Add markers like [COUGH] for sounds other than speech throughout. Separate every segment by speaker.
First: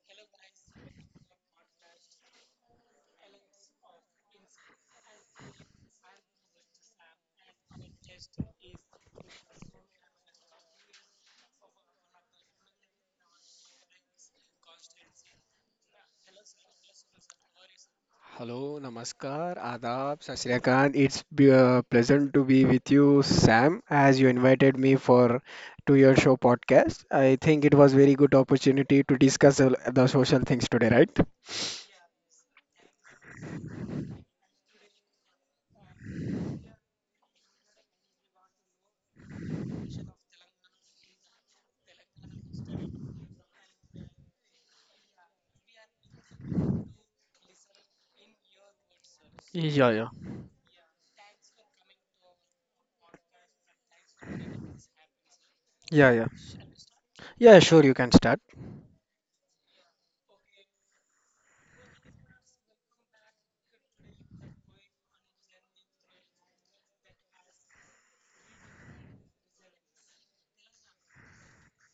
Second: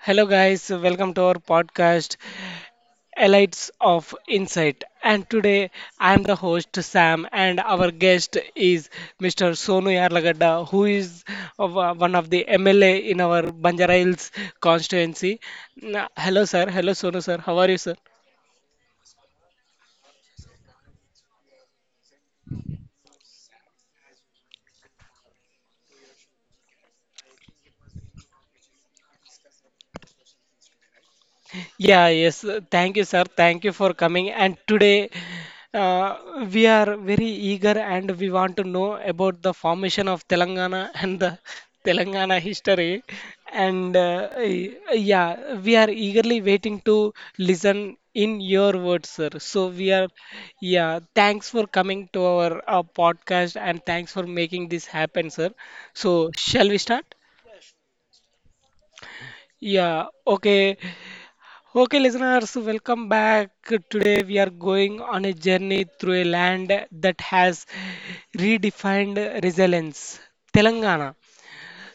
Speaker 1: Hello, guys, welcome to our podcast, Elites of Insight. And today I am the host, Sam, and our guest is Mr. Sonu Yarlagadda, who is one of the MLA in our Banjara Hills constituency. Hello, sir. Hello, Sonu, sir. How are you, sir?
Speaker 2: Hello, Namaskar, Aadaab, Sarsikan. It's a pleasant to be with you, Sam, as you invited me for to your show podcast. I think it was very good opportunity to discuss the social things today, right?
Speaker 1: Yeah, yes. Thank you, sir. Thank you for coming. And today, uh, we are very eager and we want to know about the formation of Telangana and the [LAUGHS] Telangana history. And yeah, we are eagerly waiting to listen in your words, sir. So
Speaker 2: Yeah,
Speaker 1: we are,
Speaker 2: yeah,
Speaker 1: yeah, thanks for coming to our podcast and thanks for making this happen, sir.
Speaker 2: yeah.
Speaker 1: So, shall we start?
Speaker 2: Yeah, sure. You can start.
Speaker 1: Yeah, okay. Okay, listeners, welcome back. Today we are going on a journey through a land that has redefined resilience, Telangana.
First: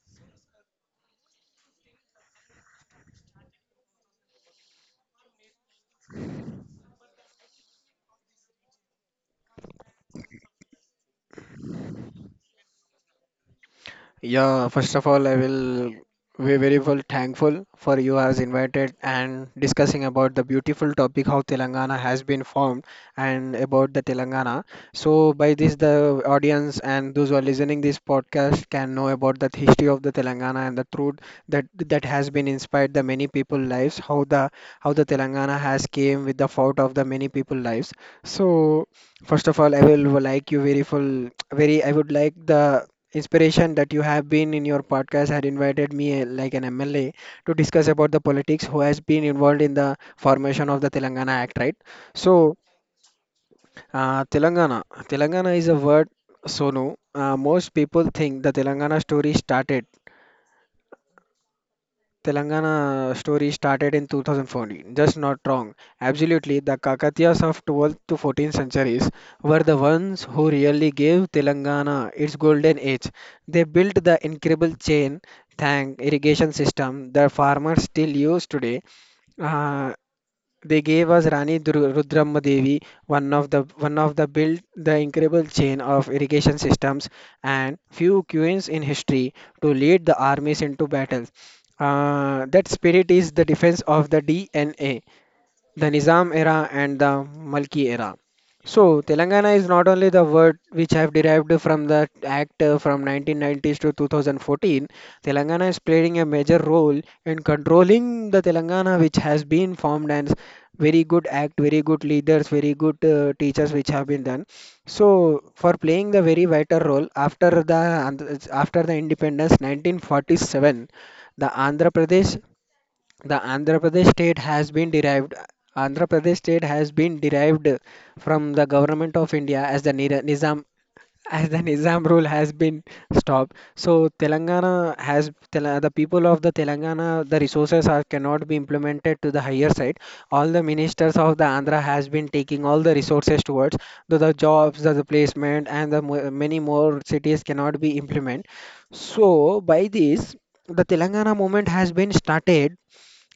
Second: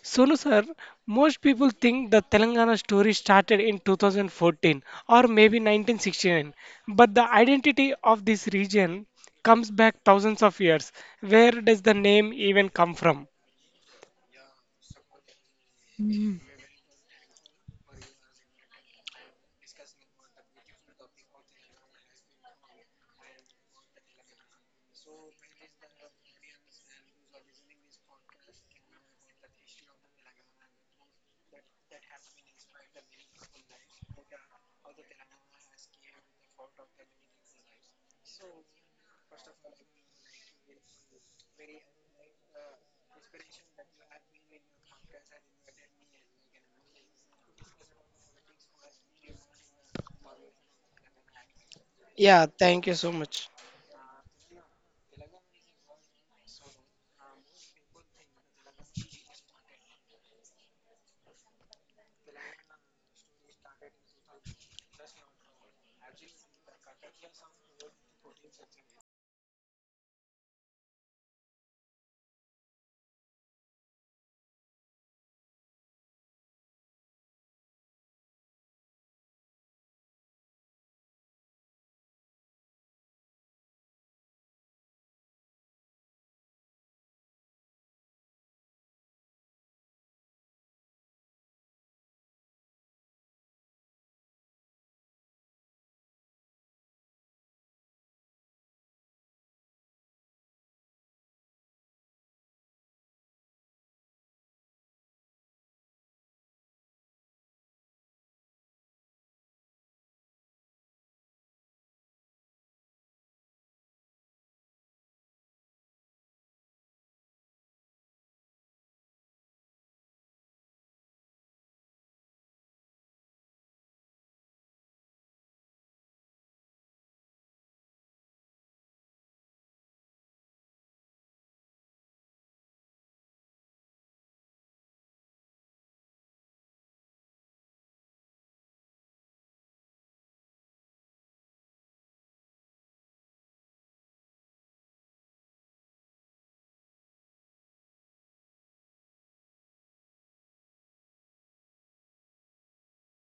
Speaker 1: Sonu sir, most people think the Telangana story started in 2014 or maybe 1969, but the identity of this region comes back thousands of years. Where does the name even come from?
Speaker 2: Yeah, first of all, I will
Speaker 1: Mhm.
Speaker 2: be very well thankful for you as invited and discussing about the beautiful topic how Telangana has been formed and about the Telangana. So by this, the audience and those who are listening this podcast can know about the history of the Telangana and the truth that has been inspired the many people lives. How the Telangana has came with the fault of the many people lives. So first of all, I will like you very full, very. I would like the inspiration that you have been in your podcast had invited me like an MLA to discuss about the politics who has been involved in the formation of the Telangana Act, right?
Speaker 1: Yeah,
Speaker 2: So,
Speaker 1: thank you so much.
Speaker 2: uh, Telangana, Telangana is a word so no. Most people think the Telangana story started in 2014. Just not wrong. Absolutely, the Kakatiyas of 12th to 14th centuries were the ones who really gave Telangana its golden age. They built the incredible chain tank irrigation system that farmers still use today. Uh, they gave us Rudramma Devi, one of the built the incredible chain of irrigation systems and few queens in history to lead the armies into battle. That spirit is the defense of the DNA the Nizam era and the Malki era. So, Telangana is not only the word which I have derived from the act from 1990s to 2014. Telangana is playing a major role in controlling the Telangana, which has been formed and very good act, very good leaders, very good teachers which have been done. So, for playing the very vital role after the after the independence 1947, the Andhra Pradesh the Andhra Pradesh state has been derived Andhra Pradesh state has been derived from the government of India as the Nizam as the [LAUGHS] Nizam rule has been stopped. So Telangana has the people of the Telangana the resources are cannot be implemented to the higher side. All the ministers of the Andhra has been taking all the resources towards the jobs, the placement, and the many more cities cannot be implemented. So by this the Telangana movement has been started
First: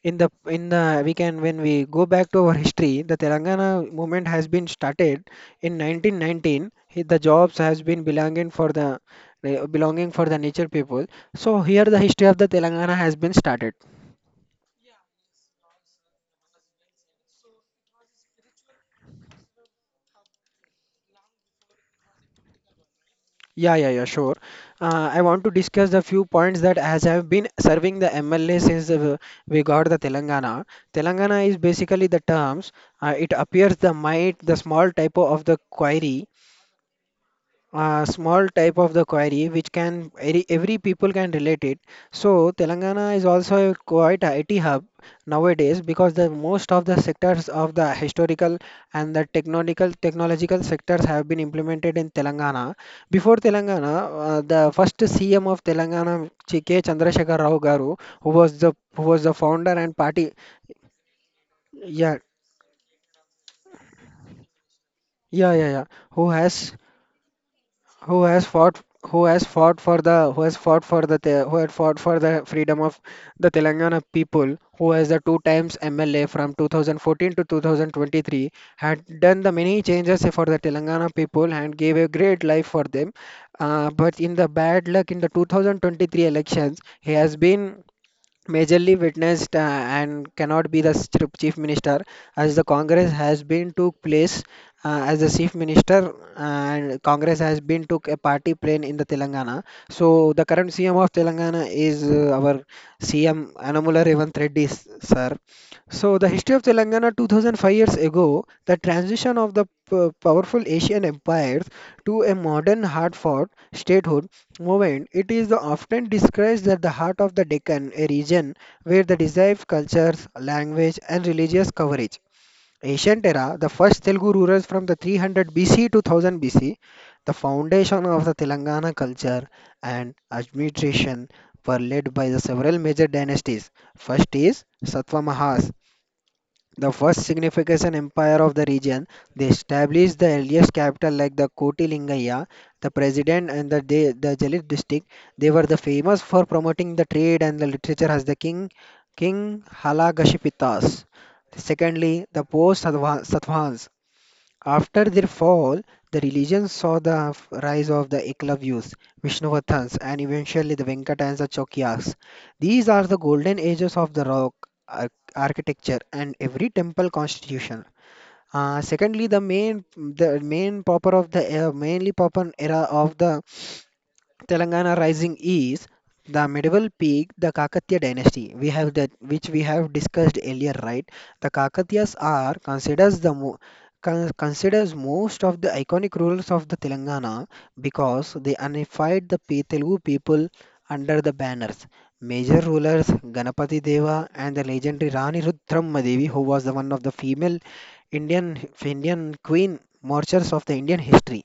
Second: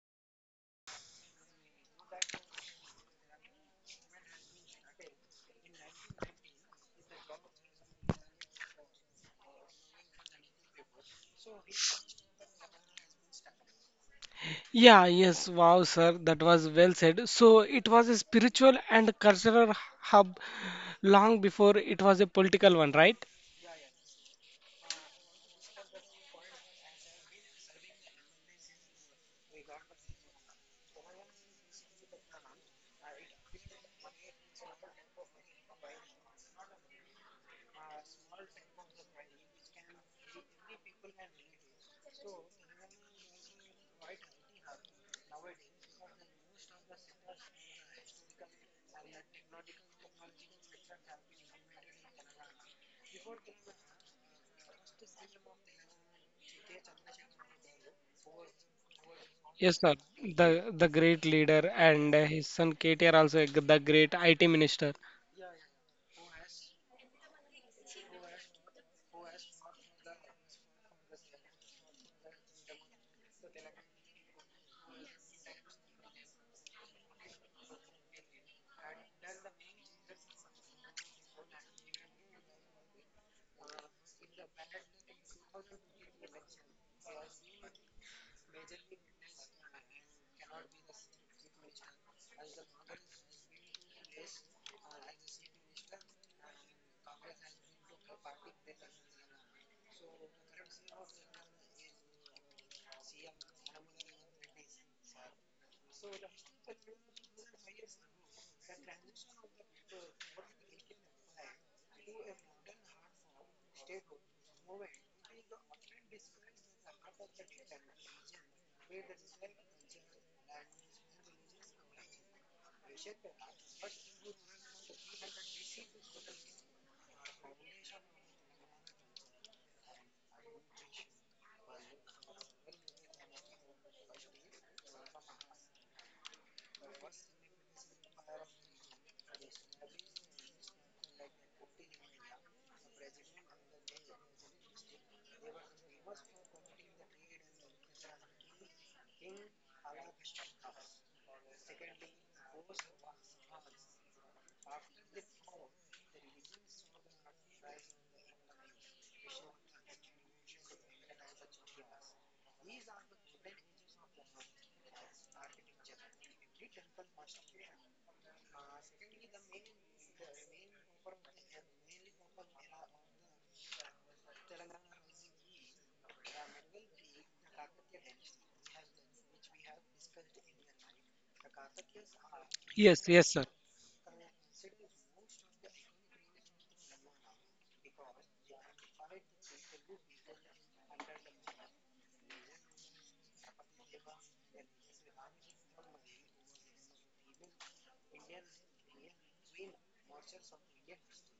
Speaker 2: in the in the we can when we go back to our history the Telangana movement has been started in 1919 the jobs has been belonging for the nature people. So here the history of the Telangana has been started.
Speaker 1: Yeah, yes, wow, sir, that was well said. So it was a spiritual and cultural hub long before it was a political one, right?
Speaker 2: Yeah, yeah, yeah, sure. I want to discuss the few points that as I have been serving the MLA since we got the Telangana. Telangana is basically the terms. It appears the might the small typo of the query, small type of the query which can every people can relate it. So Telangana is also quite a IT hub nowadays because the most of the sectors of the historical and the technological sectors have been implemented in Telangana before Telangana. The first CM of Telangana, K. Chandrasekhar Rao garu, who was the founder
Speaker 1: Yes, sir.
Speaker 2: and party.
Speaker 1: The great leader and
Speaker 2: yeah
Speaker 1: uh, his son KTR also the great IT minister.
Speaker 2: yeah yeah yeah Who has who has fought who has fought for the who has fought for the Te- who had fought for the freedom of the Telangana people, who has the two times MLA from 2014 to 2023, had done the many changes for the Telangana people and gave a great life for them. But in the bad luck in the 2023 elections he has been majorly witnessed and cannot be the chief minister as the Congress has been took place as the chief minister and Congress has been took a party plane in the Telangana. So the current CM of Telangana is our CM Anamula Revanth Reddy sir. So the history of Telangana 2005 years ago, the transition of the powerful Asian empires to a modern hard fought statehood movement. It is the often described as the heart of the Deccan, a region where the derived cultures, language, and religious coverage. Ancient era, the first Telugu rulers from the 300 BC to 1000 BC, the foundation of the Telangana culture and administration were led by the several major dynasties. First is Satvamahas, the first significant empire of the region, they established the earliest capital like the Koti Lingayya, the president and the Jalit district. They were the famous for promoting the trade and the literature as the king, King Halagashi Pitas. Secondly, the post Satvans. After their fall, the religion saw the rise of the Eklavyas, Vishnavathans, and eventually the Venkatans and Chokyas. These are the golden ages of the rock ar- architecture and every temple constitution. Secondly, the main proper era of the Telangana Rising is the medieval peak, the Kakatiya dynasty. We have that which we have discussed earlier, right? The Kakatiyas are
Speaker 1: Yes,
Speaker 2: considers
Speaker 1: yes, sir.
Speaker 2: considers most of the iconic rulers of the Telangana because they unified the Telugu people under the banners. Major rulers Ganapati Deva and the legendary Rani Rudrammadevi, who was the one of the female Indian Indian queen marchers of the Indian history.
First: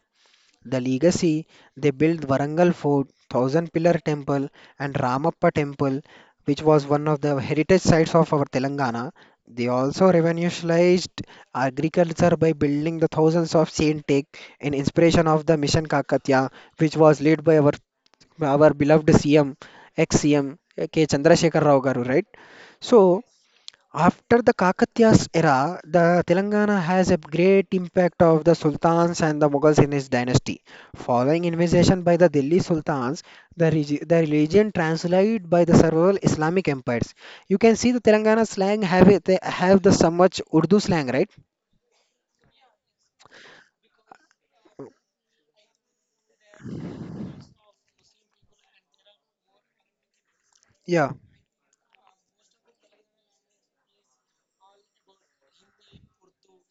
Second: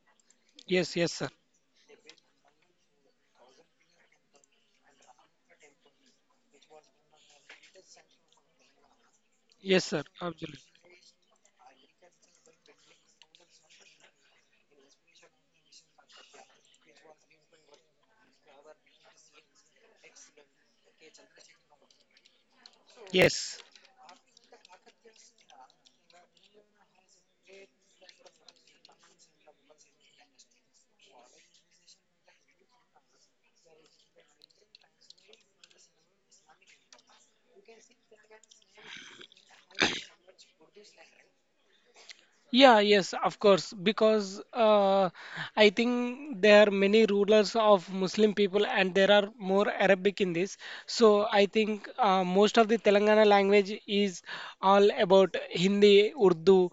Speaker 2: The
Speaker 1: Yes, yes, sir.
Speaker 2: legacy they built Varangal Fort, Thousand Pillar Temple, and Ramappa Temple, which was one of the heritage sites of our Telangana. They
Speaker 1: Yes, sir.
Speaker 2: also
Speaker 1: Absolutely.
Speaker 2: revolutionized agriculture by building the thousands of Saint in inspiration of the Mission Kakatya, which was led by our beloved CM, ex-CM K. Chandrasekhar Rao garu, right? So,
Speaker 1: Yes.
Speaker 2: after the Kakatiyas era, the Telangana has a great impact of the sultans and the Mughals in his dynasty. Following invasion by the Delhi sultans, the religion translated by the several Islamic empires. You can see the Telangana slang have it, they have the so much Urdu slang, right?
Speaker 1: Yeah, yes, of course, because I think there are many rulers of Muslim people and there are more Arabic in this.
Speaker 2: Yeah.
Speaker 1: So I think most of the Telangana language is all about Hindi, Urdu,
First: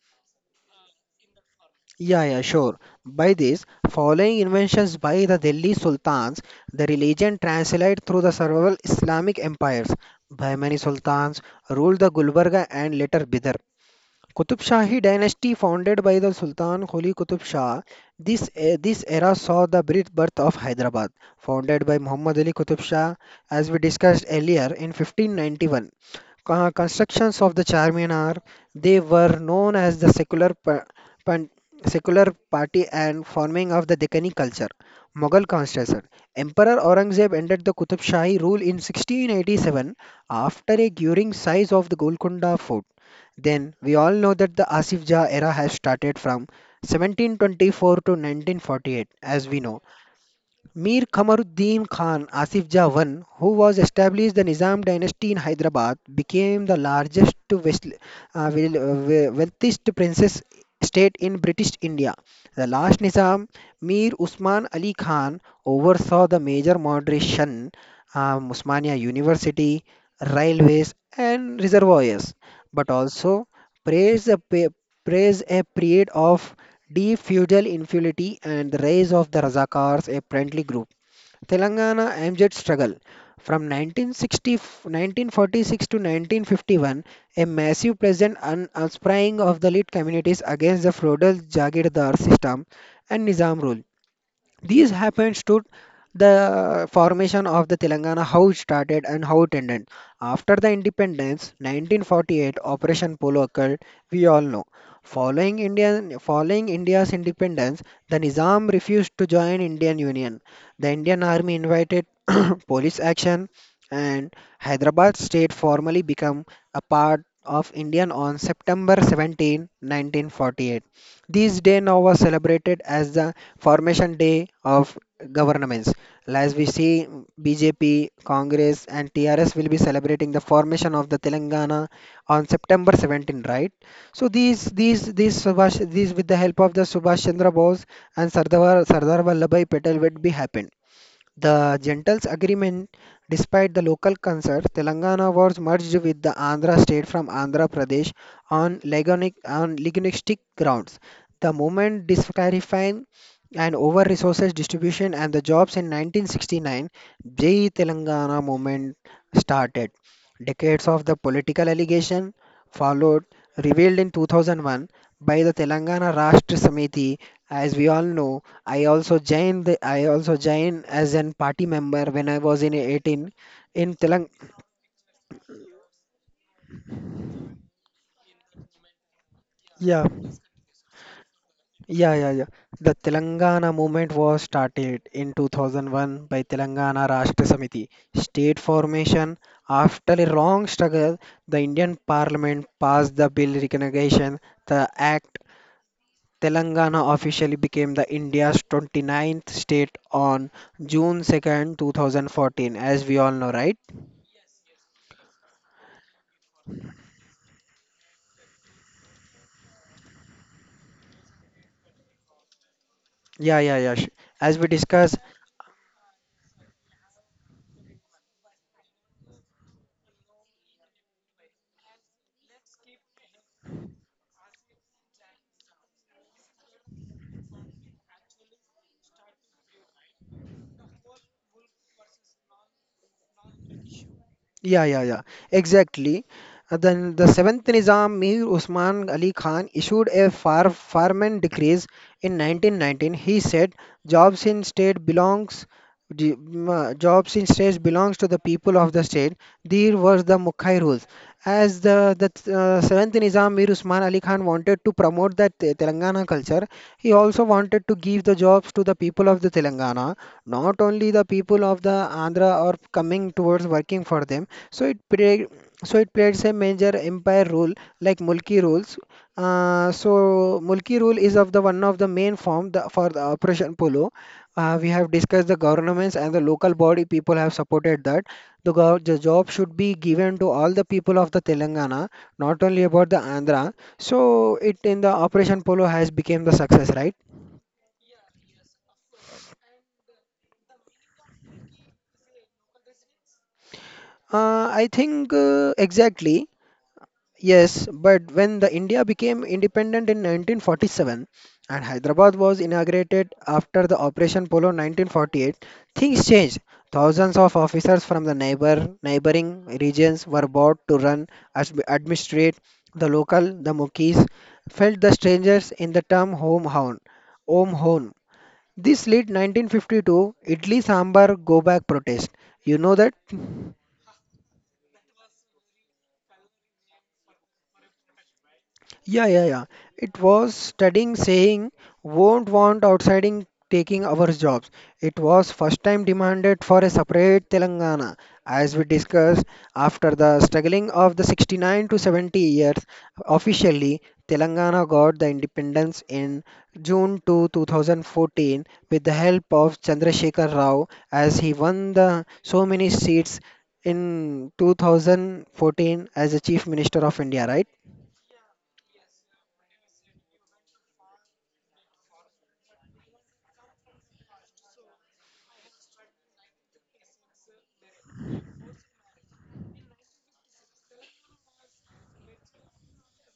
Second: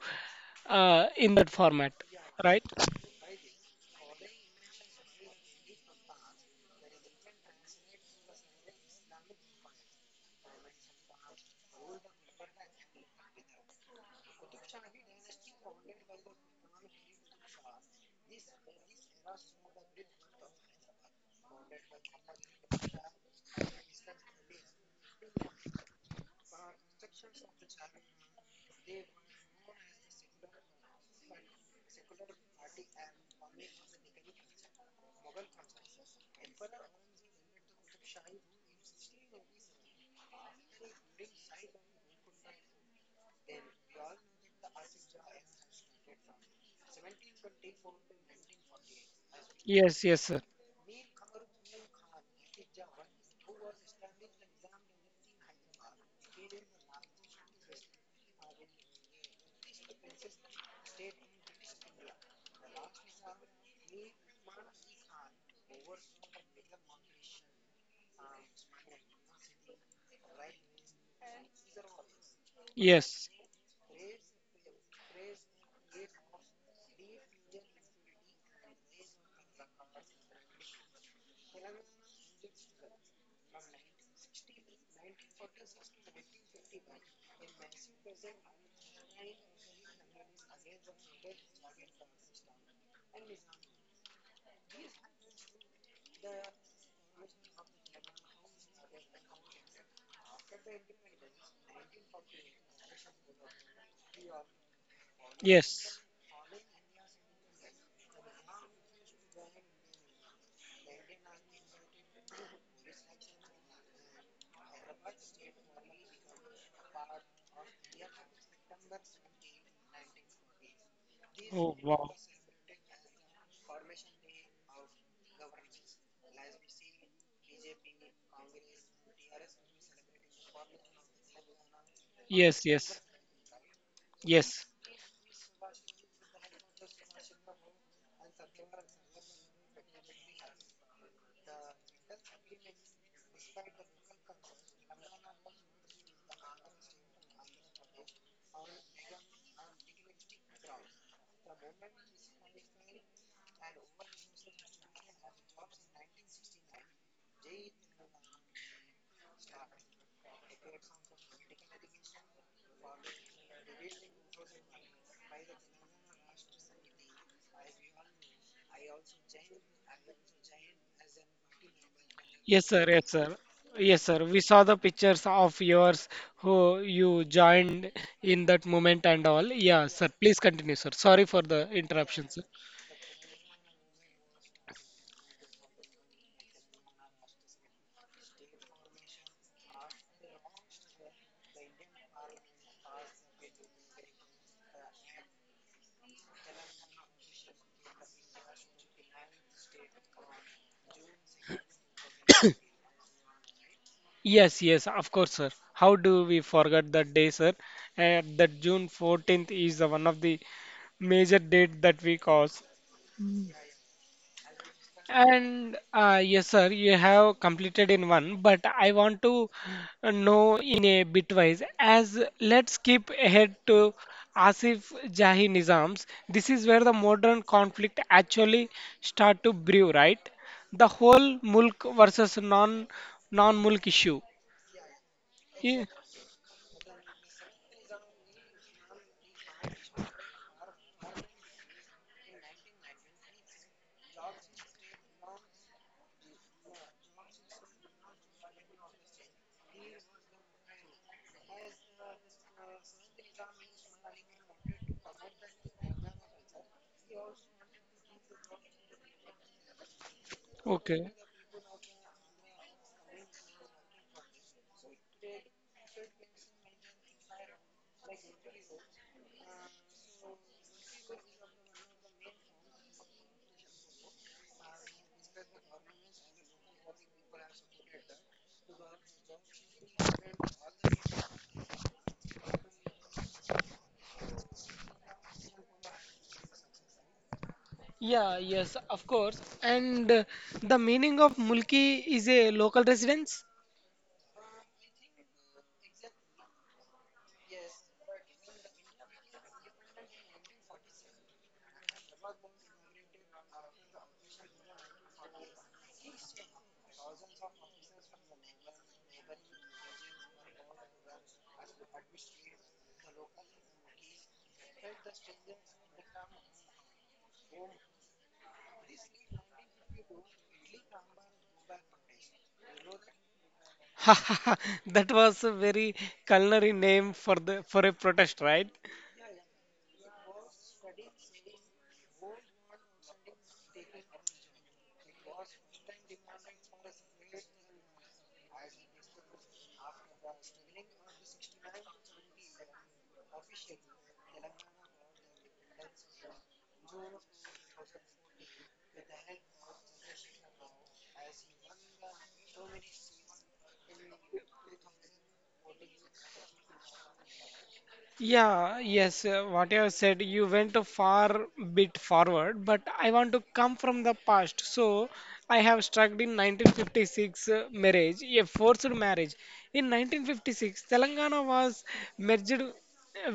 Speaker 1: in that format,
Speaker 2: Yeah, yeah,
Speaker 1: right?
Speaker 2: sure. By this, following inventions by the Delhi sultans, the religion translated through the several Islamic empires. Bahmani sultans ruled the Gulbarga and later Bidar. Qutub Shahi dynasty founded by the Sultan Quli Qutub Shah. This era saw the birth of Hyderabad, founded by Muhammad Ali Qutub Shah, as we discussed earlier in 1591. Constructions of the Charminar, they were known as the pan- secular party and forming of the Deccani culture. Mughal constitution. Emperor Aurangzeb ended the Qutub Shahi rule in 1687 after a curing siege of the Golconda Fort. Then we all know that the Asif Jah era has started from 1724 to 1948, as we know.
Speaker 1: Yes, yes, sir.
Speaker 2: Mir Kamaruddin Khan Asif Jah I, who was established the Nizam dynasty in Hyderabad, became the largest to west, wealthiest princess state in British India. The last Nizam, Mir Usman Ali Khan, oversaw the major moderation, Usmania University, railways, and reservoirs, but
Speaker 1: Yes,
Speaker 2: also praised a, pa- praised a period of Deep infidelity and the rise of the Razakars, a friendly group. Telangana MZ struggle. From 1946 to 1951, a massive present uprising of the elite communities against the feudal Jagirdar system and Nizam rule. These happens to the formation of the Telangana, how it started and how it ended. After the independence, 1948, Operation Polo occurred, we all know.
Speaker 1: yes.
Speaker 2: Following India's independence, the Nizam refused to join Indian Union. The Indian Army invited [CLEARS THROAT] police action and Hyderabad state formally became a part of Indian on September 17, 1948. This
Speaker 1: Oh,
Speaker 2: day now
Speaker 1: wow.
Speaker 2: was celebrated as the formation day of governments. As we see, BJP, Congress, and TRS will be celebrating the formation of the Telangana on
Speaker 1: Yes,
Speaker 2: September
Speaker 1: yes,
Speaker 2: 17, right? So
Speaker 1: yes.
Speaker 2: these with the help of the Subhash Chandra Bose and Sardar Vallabhai Patel would be happened. The Gentles agreement, despite the local concerns, Telangana was merged with the Andhra state from Andhra Pradesh on, on legalistic grounds. The movement disclarifying and over resources distribution and the jobs in 1969, Jai Telangana movement started. Decades of the political allegation followed, revealed in 2001 by the Telangana Rashtra Samiti, as we all know. I also joined as an party member when I was
Speaker 1: Yes,
Speaker 2: in
Speaker 1: sir. Yes,
Speaker 2: 18
Speaker 1: sir.
Speaker 2: in
Speaker 1: Yes, sir.
Speaker 2: Telang.
Speaker 1: We saw the pictures of yours who you joined in that moment and all. Yeah,
Speaker 2: yeah
Speaker 1: sir. Please continue, sir. Sorry for the
Speaker 2: yeah yeah
Speaker 1: interruption, sir.
Speaker 2: yeah The Telangana movement was started in 2001 by Telangana Rashtra Samiti state formation. After a long struggle, the Indian Parliament passed the bill recognition the act. Telangana officially became the India's 29th state on June 2nd 2014, as we all know, right?
Speaker 1: Yes, yes, of course, sir. How do we forget that day, sir? And that June 14th is the one of the major date that we cause.
Speaker 2: Yeah, yeah, yeah. sh- As we discussed,
Speaker 1: And yes, sir, you have completed in one, but I want to know in a bitwise. As let's skip ahead to Asif Jahi Nizams. This is where the modern conflict actually start to brew, right? The whole mulk versus non-mulk issue.
Speaker 2: yeah, yeah, yeah,
Speaker 1: Yeah.
Speaker 2: exactly. Then the seventh Nizam, Mir Usman Ali Khan, issued a farman decrees in 1919. He said, jobs in state belongs the jobs in states belongs to the people of the state. There was the Mukhai rules. As the seventh Nizam Mir Usman Ali Khan wanted to promote the Telangana culture, he also wanted to give the jobs to the people of the Telangana, not
Speaker 1: Okay.
Speaker 2: only the people of the Andhra are coming towards working for them. So it plays a major empire role like Mulki rules. So Mulki rule is of the one of the main form for the Operation Polo. We have discussed the governments and the local body people have supported that the job should be given to all the people of the Telangana, not only about the Andhra. So it in the Operation Polo has become the success, right?
Speaker 1: Yeah, yes, of course. And the meaning of mulki is a local residence?
Speaker 2: I think exactly. Yes, but when the India became independent in 1947 and Hyderabad was inaugurated after the Operation Polo 1948, things changed. Thousands of officers from the neighboring regions were bought to run as administrate the local. The Mukees felt the strangers in the term home hound, home. This led 1952 Idli Sambar go back protest. You know that?
Speaker 1: [LAUGHS] That was a very culinary name for the for a protest, right?
Speaker 2: Yeah, yeah, yeah. It was studying saying won't want outsiding taking our jobs. It was first time demanded for a separate Telangana. As we discussed, after the struggling of the 69 to 70 years, officially Telangana got the independence in June to 2014 with the help of Chandrasekhar Rao as he won the so many seats in 2014 as the Chief Minister of India, right?
Speaker 1: Yeah, yes, what you have said, you went a far bit forward, but I want to come from the past. So, I have struck in 1956 marriage, a forced marriage. In 1956, Telangana was merged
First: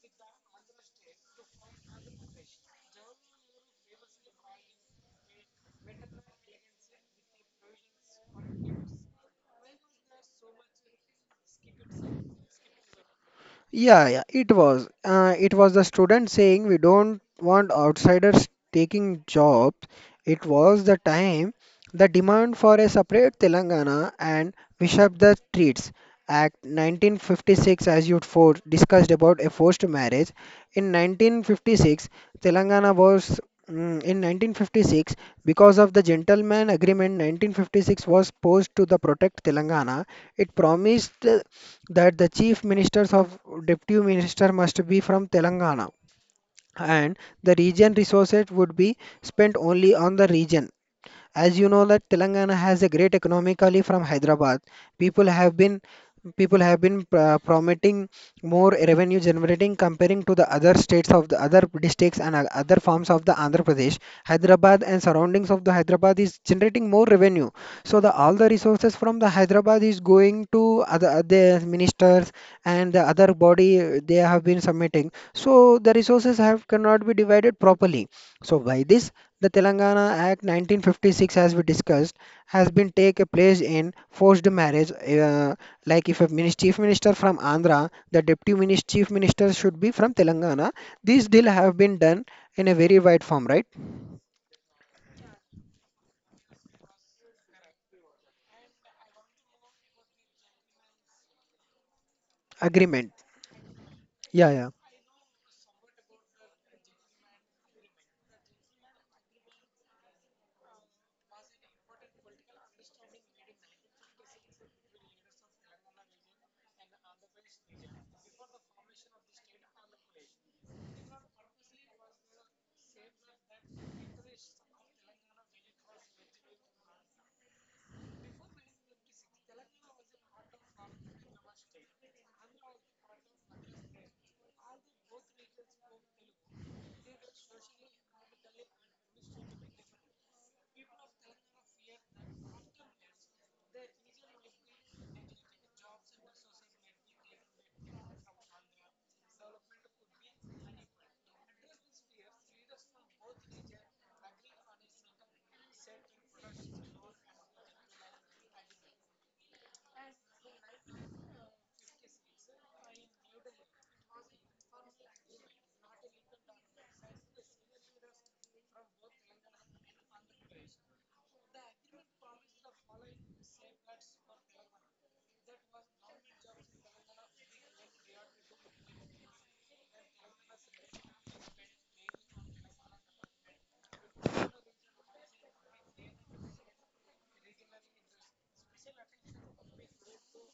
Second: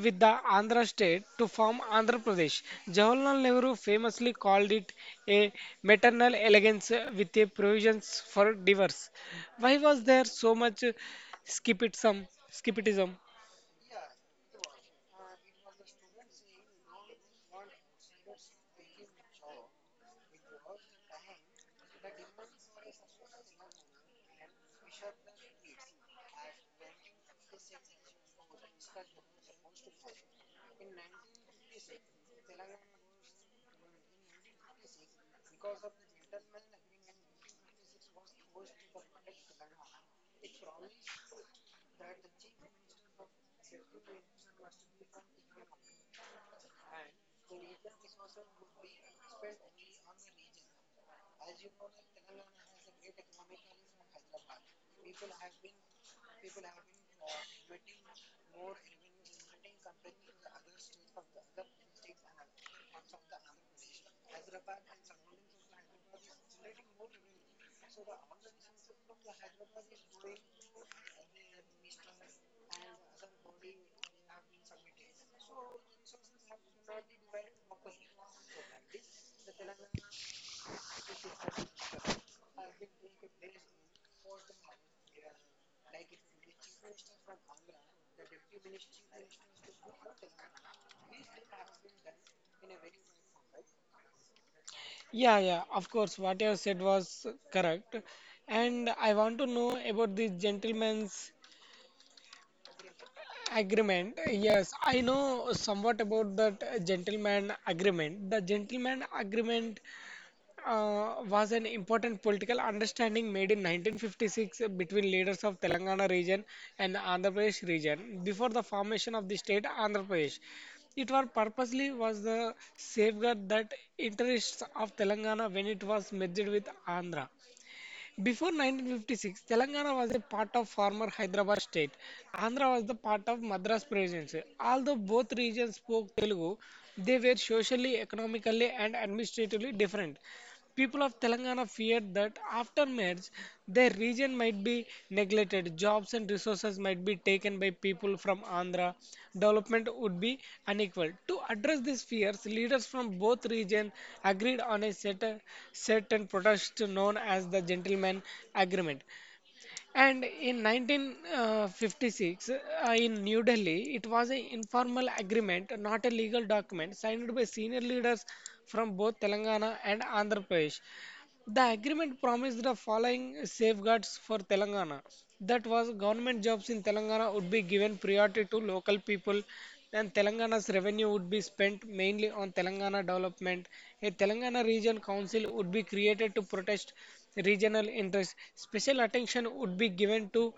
Speaker 1: with the Andhra state to form Andhra Pradesh. Jawaharlal Nehru famously called it a maternal elegance with a provisions for divorce. Why was there so much Skipitism.
Speaker 2: Yeah, yeah, it was. It was the student saying we don't want outsiders taking jobs. It was the time, the demand for a separate Telangana, and we shut the streets. Act 1956, as you for discussed about a forced marriage. In 1956, Telangana was in 1956 because of the gentleman agreement 1956 was posed to the protect Telangana. It promised that the chief ministers of deputy minister must be from Telangana and the region resources would be spent only on the region, as you know that Telangana has a great economically from Hyderabad. People have been people have been promoting more revenue generating comparing to the other states of the other districts and other farms of the Andhra Pradesh. Hyderabad and surroundings of the Hyderabad is generating more revenue. So the all the resources from the Hyderabad is going to other the ministers and the other body they have been submitting. So the resources have cannot be divided properly. So by this, the Telangana Act 1956, as we discussed, has been take a place in forced marriage. Like if a chief minister from Andhra, the chief minister should be from Telangana. These deal have been done in a very wide form, right?
Speaker 1: Yeah, yeah, of course, what you have said was correct. And I want to know about the gentleman's
Speaker 2: Agreement.
Speaker 1: agreement.
Speaker 2: Yeah, yeah.
Speaker 1: Yes, I know somewhat about that gentleman agreement. The gentleman agreement was an important political understanding made in 1956 between leaders of Telangana region and Andhra Pradesh region before the formation of the state Andhra Pradesh. It was purposely was the safeguard that interests of Telangana when it was merged with Andhra. Before 1956, Telangana was a part of former Hyderabad state. Andhra was the part of Madras Presidency. Although both regions spoke Telugu, they were socially, economically, and administratively different. People of Telangana feared that after marriage, their region might be neglected, jobs and resources might be taken by people from Andhra, development would be unequal. To address these fears, leaders from both regions agreed on a set and protest known as the Gentleman Agreement. And in 1956, in New Delhi, it was an informal agreement, not a legal document, signed by senior leaders from both Telangana and Andhra Pradesh. The agreement promised the following safeguards for Telangana. That was government jobs in Telangana would be given priority to local people and Telangana's revenue would be spent mainly on Telangana development. A Telangana region council would be created to protect regional interests. Special attention would be given to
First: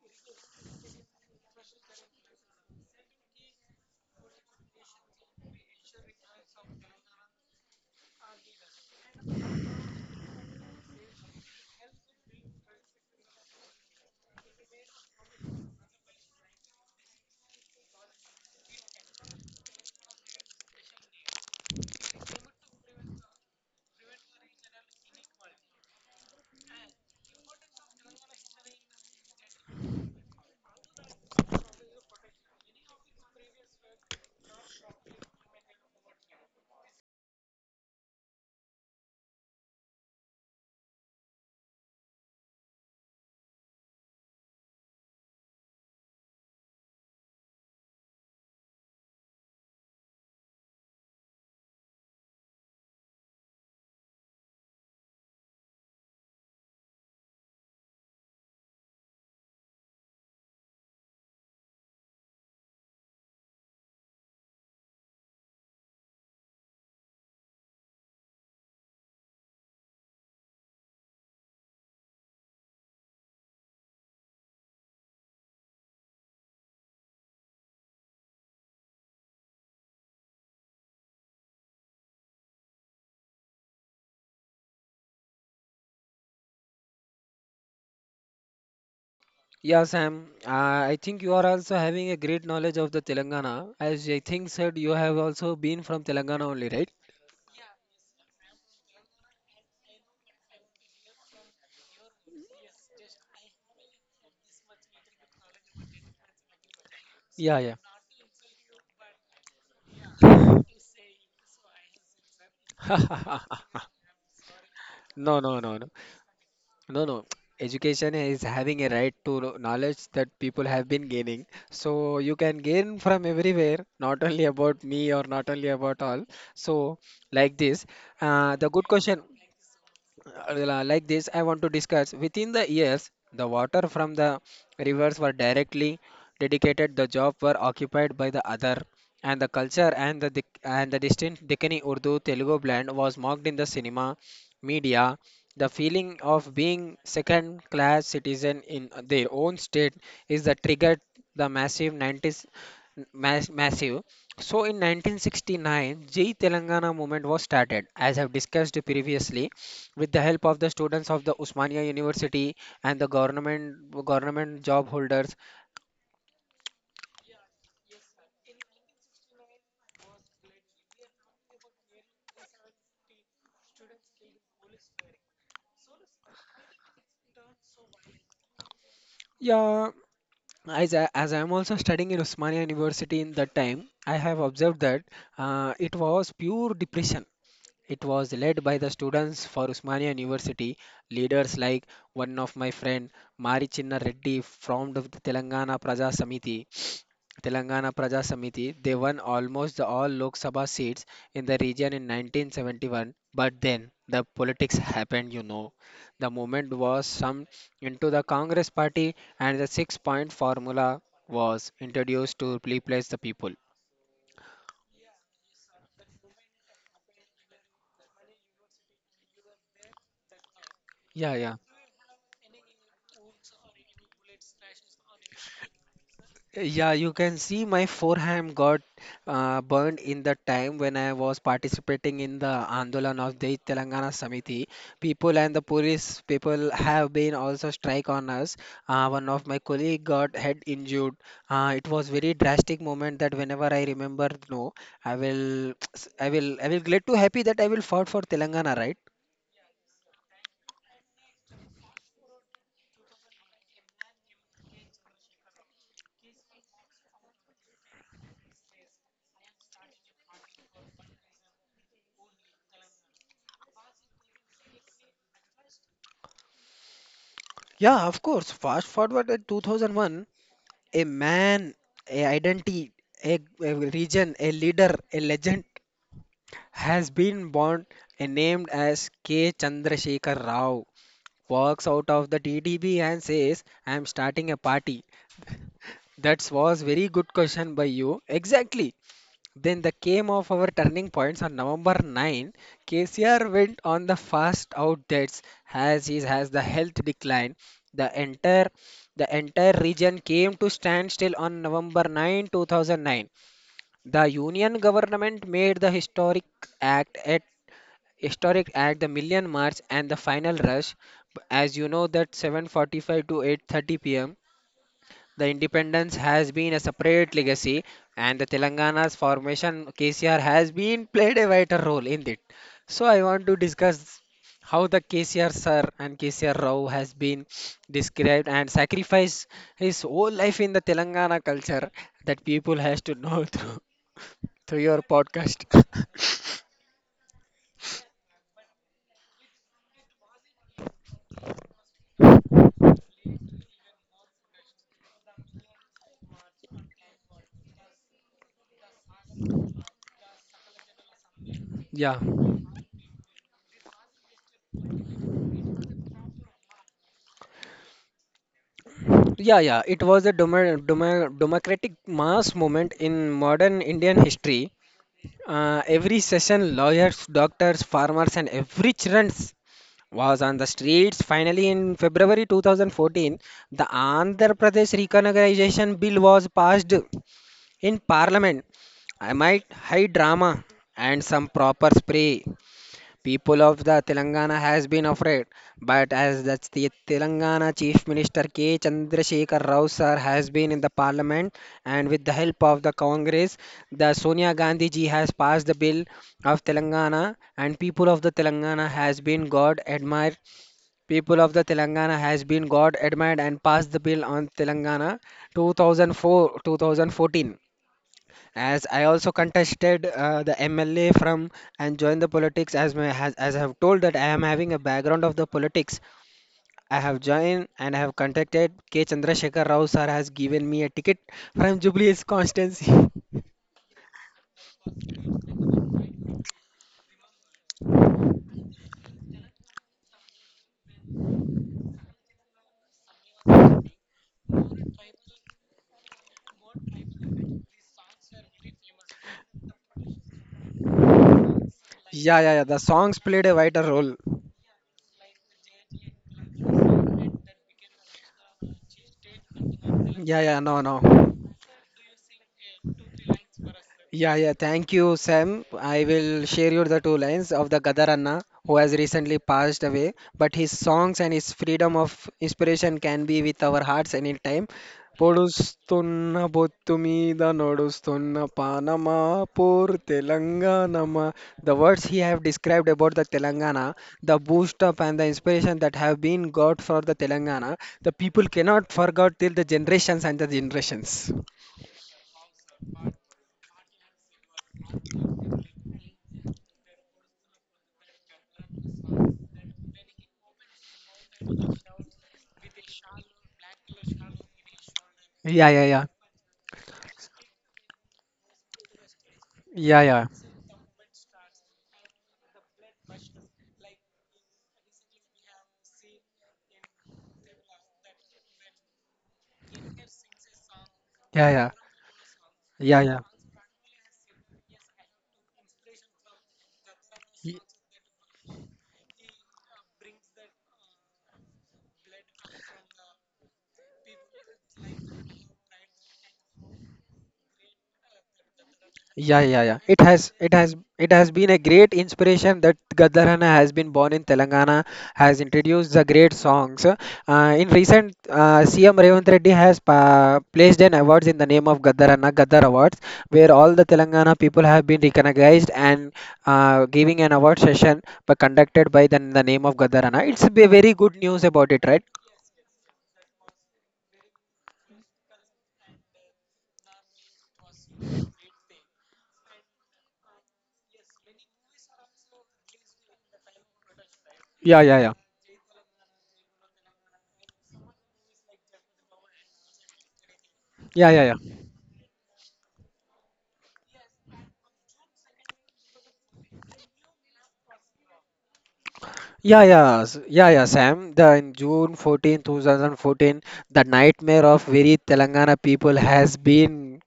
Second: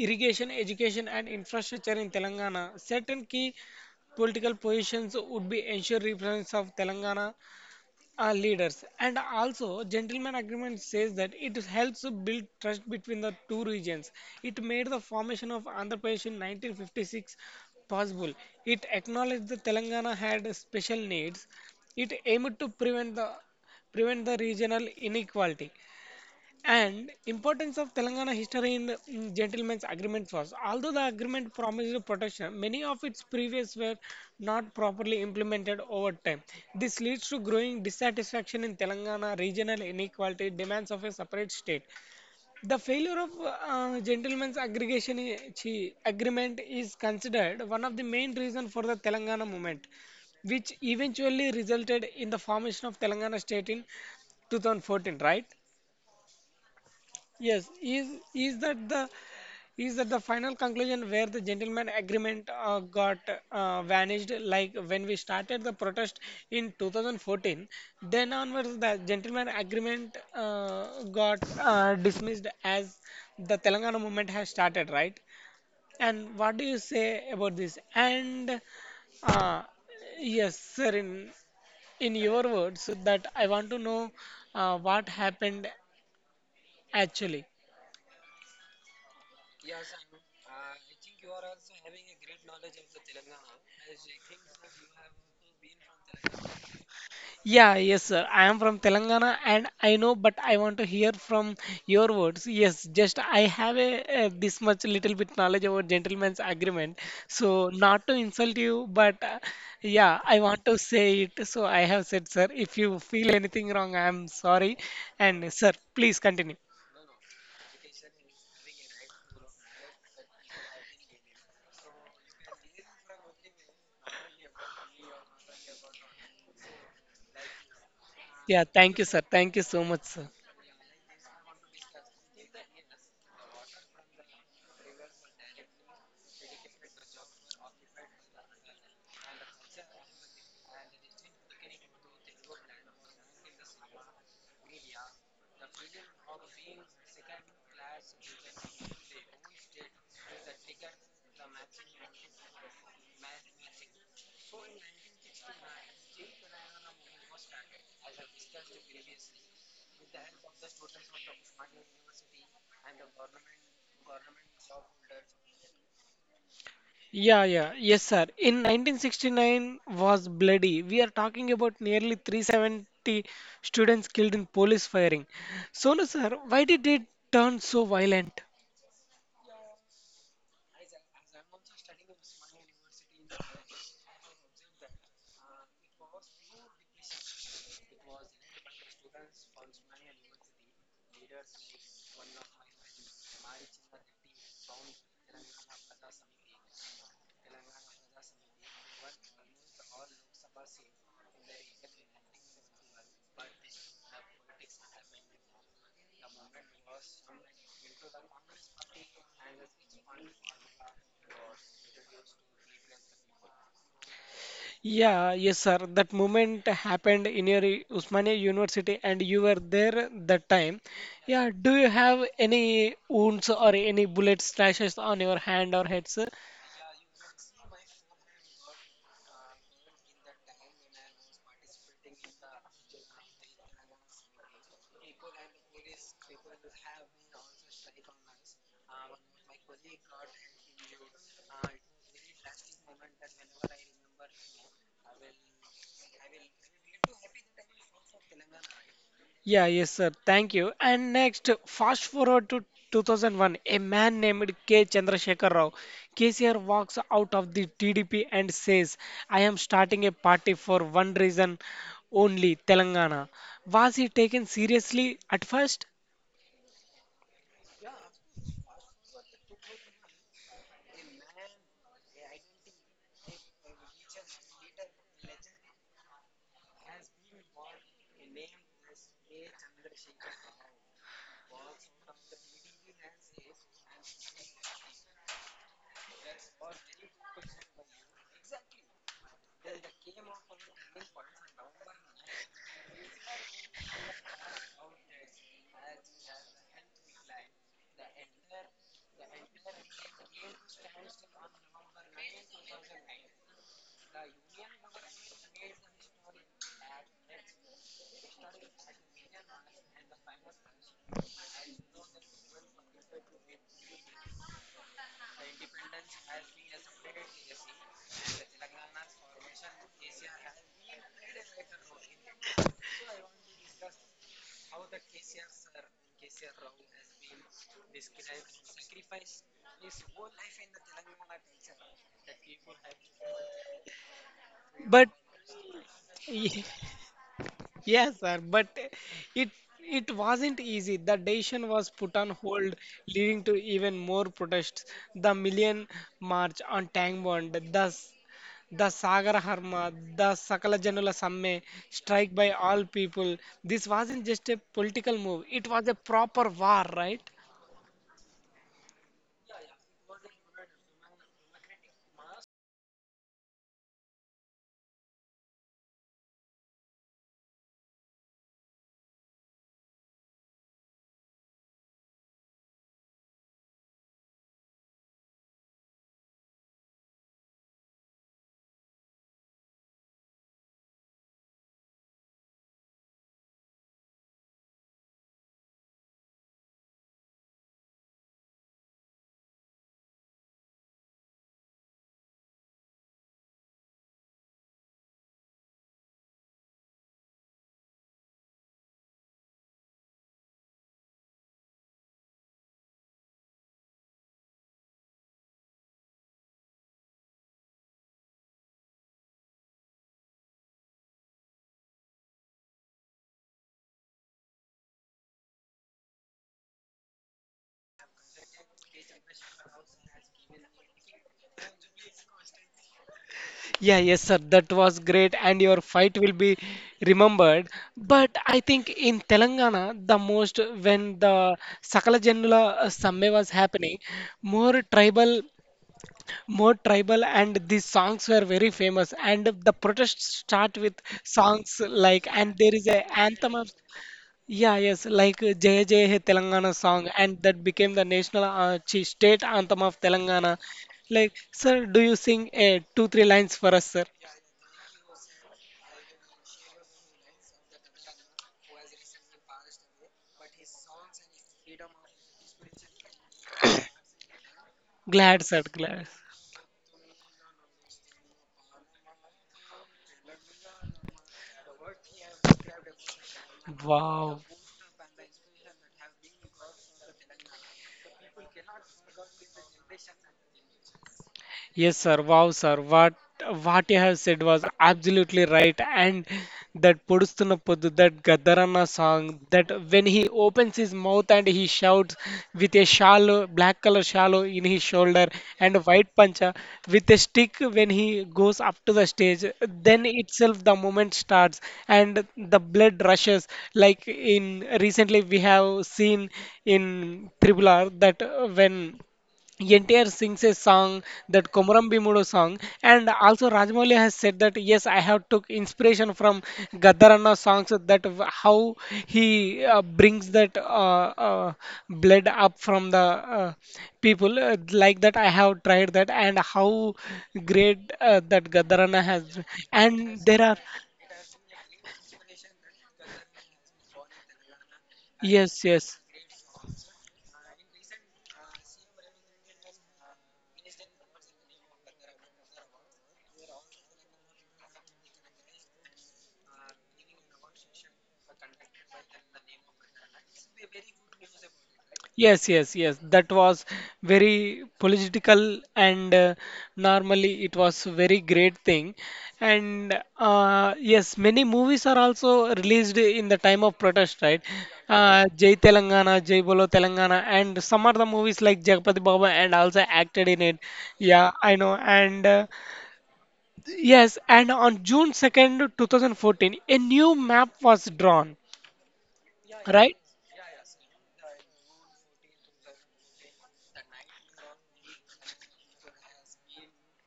Speaker 1: irrigation, education and infrastructure in Telangana. Certain key political positions would be ensured representatives of Telangana leaders. And also, gentleman agreement says that it helps build trust between the two regions. It made the formation of Andhra Pradesh in 1956 possible. It acknowledged that Telangana had special needs. It aimed to prevent the regional inequality and importance of telangana history in gentlemen's agreement was, although the agreement promised protection, many of its previous were not properly implemented over time. This leads to growing dissatisfaction in telangana, regional inequality, demands of a separate state. The failure of gentlemen's agreement is considered one of the main reasons for the telangana movement, which eventually resulted in the formation of telangana state in 2014, right? Yes, is that the is that the final conclusion where the gentleman agreement got vanished? Like when we started the protest in 2014, then onwards the gentleman agreement got dismissed as the Telangana movement has started, right? And what do you say about this? And uh, yes, sir, in your words, that I want to know what happened actually.
Speaker 2: Yeah, Sam, I think you are also having a great knowledge of the Telangana. As I think said, you have also been from Telangana only, right?
Speaker 1: Yeah, yes, sir. I am from Telangana and I know, but I want to hear from your words. Yes, just I have a, this much little bit knowledge about gentleman's agreement.
Speaker 2: Yeah,
Speaker 1: So,
Speaker 2: yeah.
Speaker 1: not to insult you, but yeah, I want to say it. So, I have said, sir, if you feel
Speaker 2: [LAUGHS]
Speaker 1: anything wrong, I am sorry.
Speaker 2: No,
Speaker 1: And,
Speaker 2: no,
Speaker 1: sir,
Speaker 2: no, no.
Speaker 1: please continue.
Speaker 2: No, no. [TSK] Education is having a right to knowledge that people have been gaining. So you can gain from everywhere, not only about me or not only about all. So like this,
Speaker 1: Yeah,
Speaker 2: the good
Speaker 1: thank you, sir.
Speaker 2: question.
Speaker 1: Thank you so much, sir.
Speaker 2: Like this, I want to discuss within the years the water from the rivers were directly dedicated, the job were occupied by the other, and the culture and the distinct Deccani Urdu Telugu blend was mocked in the cinema media. The feeling of being second class citizen in their own state is the triggered the massive 90s massive. So in 1969, J. Telangana movement was started. As I've discussed previously, with the help of the students of the Usmania University and the government job holders.
Speaker 1: Yeah, yeah, yes, sir. In 1969 was bloody. We are talking about nearly 370 students killed in police firing. So, no, sir, why did it turn so violent?
Speaker 2: Yeah, as I am also studying in Usmania University in that time, I have observed that it was pure depression. It was led by the students for Usmania University. Leaders like one of my friend Mari Chinna Reddy from the Telangana Praja Samiti, they won almost the all Lok Sabha seats in the region in 1971. But then the politics happened, you know. The movement was summed into the Congress party, and the six-point formula was introduced to replace the people.
Speaker 1: Yeah, yes, sir. That moment happened in your Usmania University, and you were there that time.
Speaker 2: Yeah,
Speaker 1: Yeah,
Speaker 2: yeah.
Speaker 1: do you have any wounds or any bullet slashes on your hand or head, sir?
Speaker 2: Yeah, you can see my forehand got burned in the time when I was participating in the Andolan of the Telangana Samiti. People and the police people have been also strike on us. One of my colleague got head injured. It was very drastic moment that whenever I remember, no, I will, [TSK] I will get too happy that I will fought for Telangana, right?
Speaker 1: Yeah, yes, sir. Thank you. And next, fast forward to 2001, a man named K. Chandrasekhar Rao. KCR walks out of the TDP and says, I am starting a party for one reason only, Telangana. Was he taken seriously at first?
Speaker 2: Yeah, of course. Fast forward at 2001. A man, a identity, a region, a leader, a legend has been born and named as K. Chandrasekhar Rao. Walks out of the TDB and says, I am starting a party. That was very good question by you. Exactly. Then the came of our turning points on November 9th, KCR went on the fast out debts as he has the health decline. The entire the entire region came to standstill on November 9th, two thousand 9, 2009. The Union government made the act at historic act the Million March and the final rush. As you know that 7:45 to 8:30 p.m. The independence has been a separate legacy, and the Telangana's formation, KCR has been played a vital role in it. So I want to discuss how the KCR sir and KCR Rao has been described and sacrificed his whole life in the Telangana culture that people has to know [LAUGHS] through your
Speaker 1: But
Speaker 2: podcast. [LAUGHS]
Speaker 1: Ye- [LAUGHS] yes, sir, but it it wasn't easy. The decision was put on hold, leading to even more protests. The Million March on Tank Bond, thus the Sagar Harma, the Sakala Janula Samme,
Speaker 2: Yeah,
Speaker 1: strike by all people. This wasn't just a political move, it was a proper war, right?
Speaker 2: yeah, yeah. It was a democratic mass movement in modern Indian history. Every session, lawyers, doctors, farmers, and every children was on the streets. Finally, in February 2014, the Andhra Pradesh Recognization Bill was passed in Parliament. I might high drama and some proper spray. People of the Telangana has been afraid, but as the Telangana Chief Minister K. Chandrasekhar Rao sir has been in the Parliament and with the help of the Congress, the Sonia Gandhi ji has passed the bill of Telangana and people of the Telangana has been God admired. People of the Telangana has been God admired and passed the bill on Telangana 2004-2014. As I also contested the MLA from and joined the politics as my, as I have told that I am having a background of the politics. I have joined and I have contacted K. Chandrasekhar Rao sir has given me a ticket from Jubilee's constancy. [LAUGHS]
Speaker 1: Yeah, yes, sir, that was great, and your fight will be remembered. But I think in Telangana, the most when the Sakala Janula Samme was happening, more tribal more tribal and these songs were very famous and the protests start with songs like,
Speaker 2: yeah, yeah,
Speaker 1: and
Speaker 2: yeah.
Speaker 1: there
Speaker 2: The
Speaker 1: is a
Speaker 2: songs played a
Speaker 1: anthem of.
Speaker 2: vital role.
Speaker 1: Yeah, yes, like Jai Jai Hai Telangana song, and that became the national state anthem of
Speaker 2: Yeah,
Speaker 1: Telangana.
Speaker 2: yeah, no, no.
Speaker 1: Like, sir, do you sing a two, three lines for us, sir?
Speaker 2: Yeah, yeah. Thank you, Sam. I will share you the two lines of the Gadaranna, who has recently passed away. But his songs and his freedom of inspiration can be with our hearts anytime.
Speaker 1: Glad, sir, glad.
Speaker 2: పొడుస్తున్న బొత్తు మీద నడుస్తున్న పానమా పూర్ తెలంగాణమా. The words he have described about the Telangana, the
Speaker 1: Wow,
Speaker 2: boost up and the inspiration that have been got for the Telangana, the people cannot forget till the generations and the generations.
Speaker 1: yes, sir. Wow, sir. What you have said was absolutely right. And that Podustuna Poddu, that Gadarana song, that when he opens his mouth and he shouts with a shawl, black color shawl in his shoulder
Speaker 2: Yeah,
Speaker 1: and a
Speaker 2: yeah, yeah.
Speaker 1: white pancha with a stick when he goes up to the stage,
Speaker 2: Yeah,
Speaker 1: then
Speaker 2: yeah.
Speaker 1: itself the moment starts and the blood rushes. Like in recently we have seen in Tribular that when Yentier sings a song,
Speaker 2: Yeah,
Speaker 1: that
Speaker 2: yeah.
Speaker 1: Komaram Bimudu song,
Speaker 2: Yeah,
Speaker 1: and
Speaker 2: yeah.
Speaker 1: also Rajmouli has said that yes, I have took inspiration from Gaddaranna
Speaker 2: Y-
Speaker 1: songs that how he brings that uh, blood up from the people like that. I have tried that, and how great that Gaddaranna has,
Speaker 2: Yeah, yeah, yeah.
Speaker 1: and there are
Speaker 2: It has been a great inspiration that Gaddarana has been born in Telangana, has
Speaker 1: yes,
Speaker 2: introduced
Speaker 1: yes.
Speaker 2: the great songs. In recent, CM Revant Reddy has pa placed an awards in the name of Gaddarana, Gaddar Awards, where all the Telangana people have been recognized and giving an award session, but conducted by the name of Gaddarana. It's a very good news about it, right?
Speaker 1: Yes, yes, yes. That was very political, and normally it was very great thing. And yes, many movies are also released in the time of protest, right?
Speaker 2: Yeah, yeah, yeah.
Speaker 1: Jai Telangana, Jai Bolo Telangana, and some are the movies like Jagpati Baba and also acted in it.
Speaker 2: Yeah, yeah,
Speaker 1: Yeah, I
Speaker 2: yeah.
Speaker 1: know. And yes, and on June 2nd, 2014, a new map was drawn, right?
Speaker 2: Yeah, yeah, Sam. The in June 14th, two thousand 14, 2014, the nightmare of very Telangana people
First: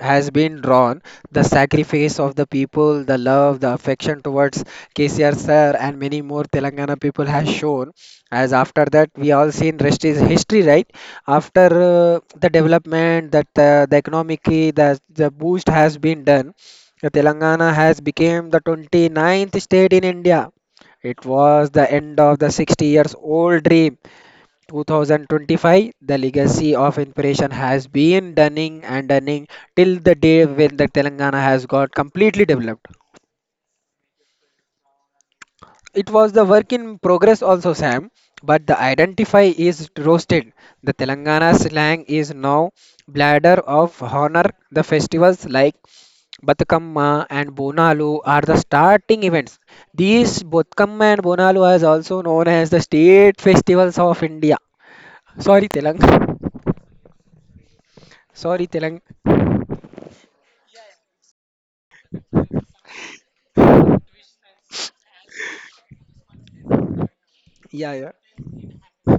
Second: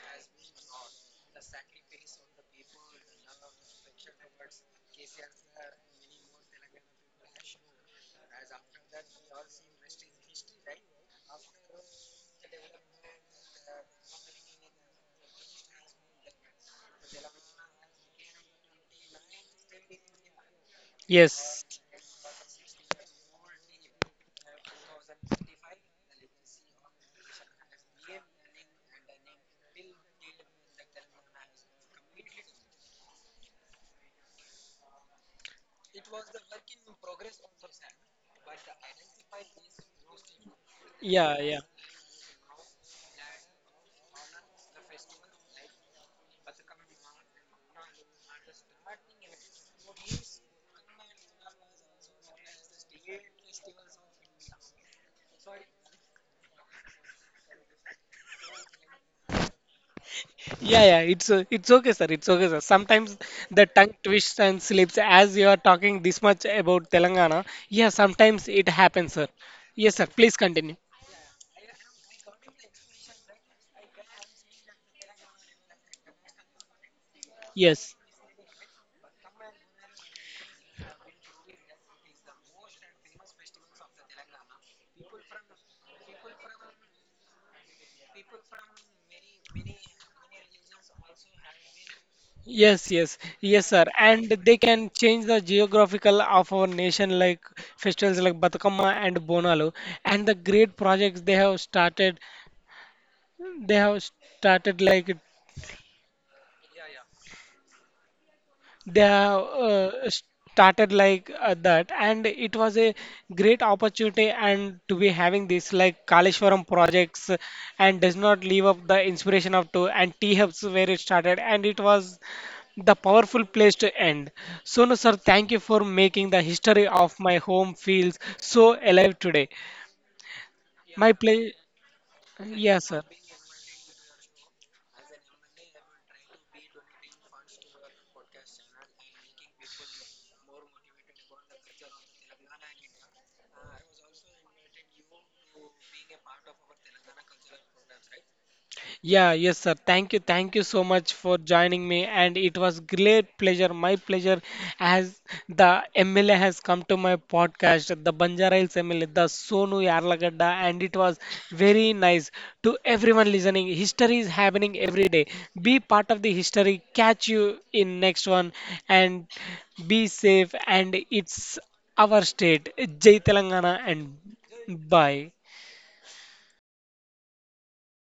Speaker 2: has been drawn, the sacrifice of the people, the love, the affection towards KCR sir, and many more Telangana people has shown. As after that, we all seen rest is history, right? After the development, that the economic, the boost has been done. The Telangana has become the twenty ninth state in India. It
Speaker 1: Yes.
Speaker 2: was the end of the 60 years old dream 2025, the legacy of inspiration has been dunning and dunning till the day when the Telangana has got completely developed. It was the work in progress also, Sam, but the identify is roasted. The
Speaker 1: Yeah,
Speaker 2: Telangana
Speaker 1: yeah.
Speaker 2: slang is now bladder of honor. The festivals like Batkamma and Bonalu are the starting events. These Batkamma and Bonalu is also known as the state festivals of India. Sorry, Telangana. Sorry, Telang.
Speaker 1: Yeah, yeah, it's okay, sir. It's okay, sir. Sometimes the tongue twists and slips as you are talking this much about Telangana. Yeah,
Speaker 2: Yeah, yeah.
Speaker 1: sometimes it happens, sir. Yes, sir. Please continue. Yes, yes, sir. And they can change the geographical of our nation, like festivals like Batukamma and Bonalu, and the great projects they have started. They have started like They have started like that, and it was a great opportunity and to be having this like Kaleshwaram projects and does not leave up the inspiration of to and T hubs where it started, and it was the powerful place to end. So, no, sir, thank you for making the history of my home feels so alive today. My play, yes, sir. Yeah, yes, sir. Thank you. Thank you so much for joining me. And it was great pleasure, my pleasure, as the MLA has come to my podcast, the Banjara Hills MLA, the Sonu Yarlagadda. And it was very nice to everyone listening. History is happening every day. Be part of the history. Catch you in next one. And be safe. And it's our state. Jai Telangana and bye.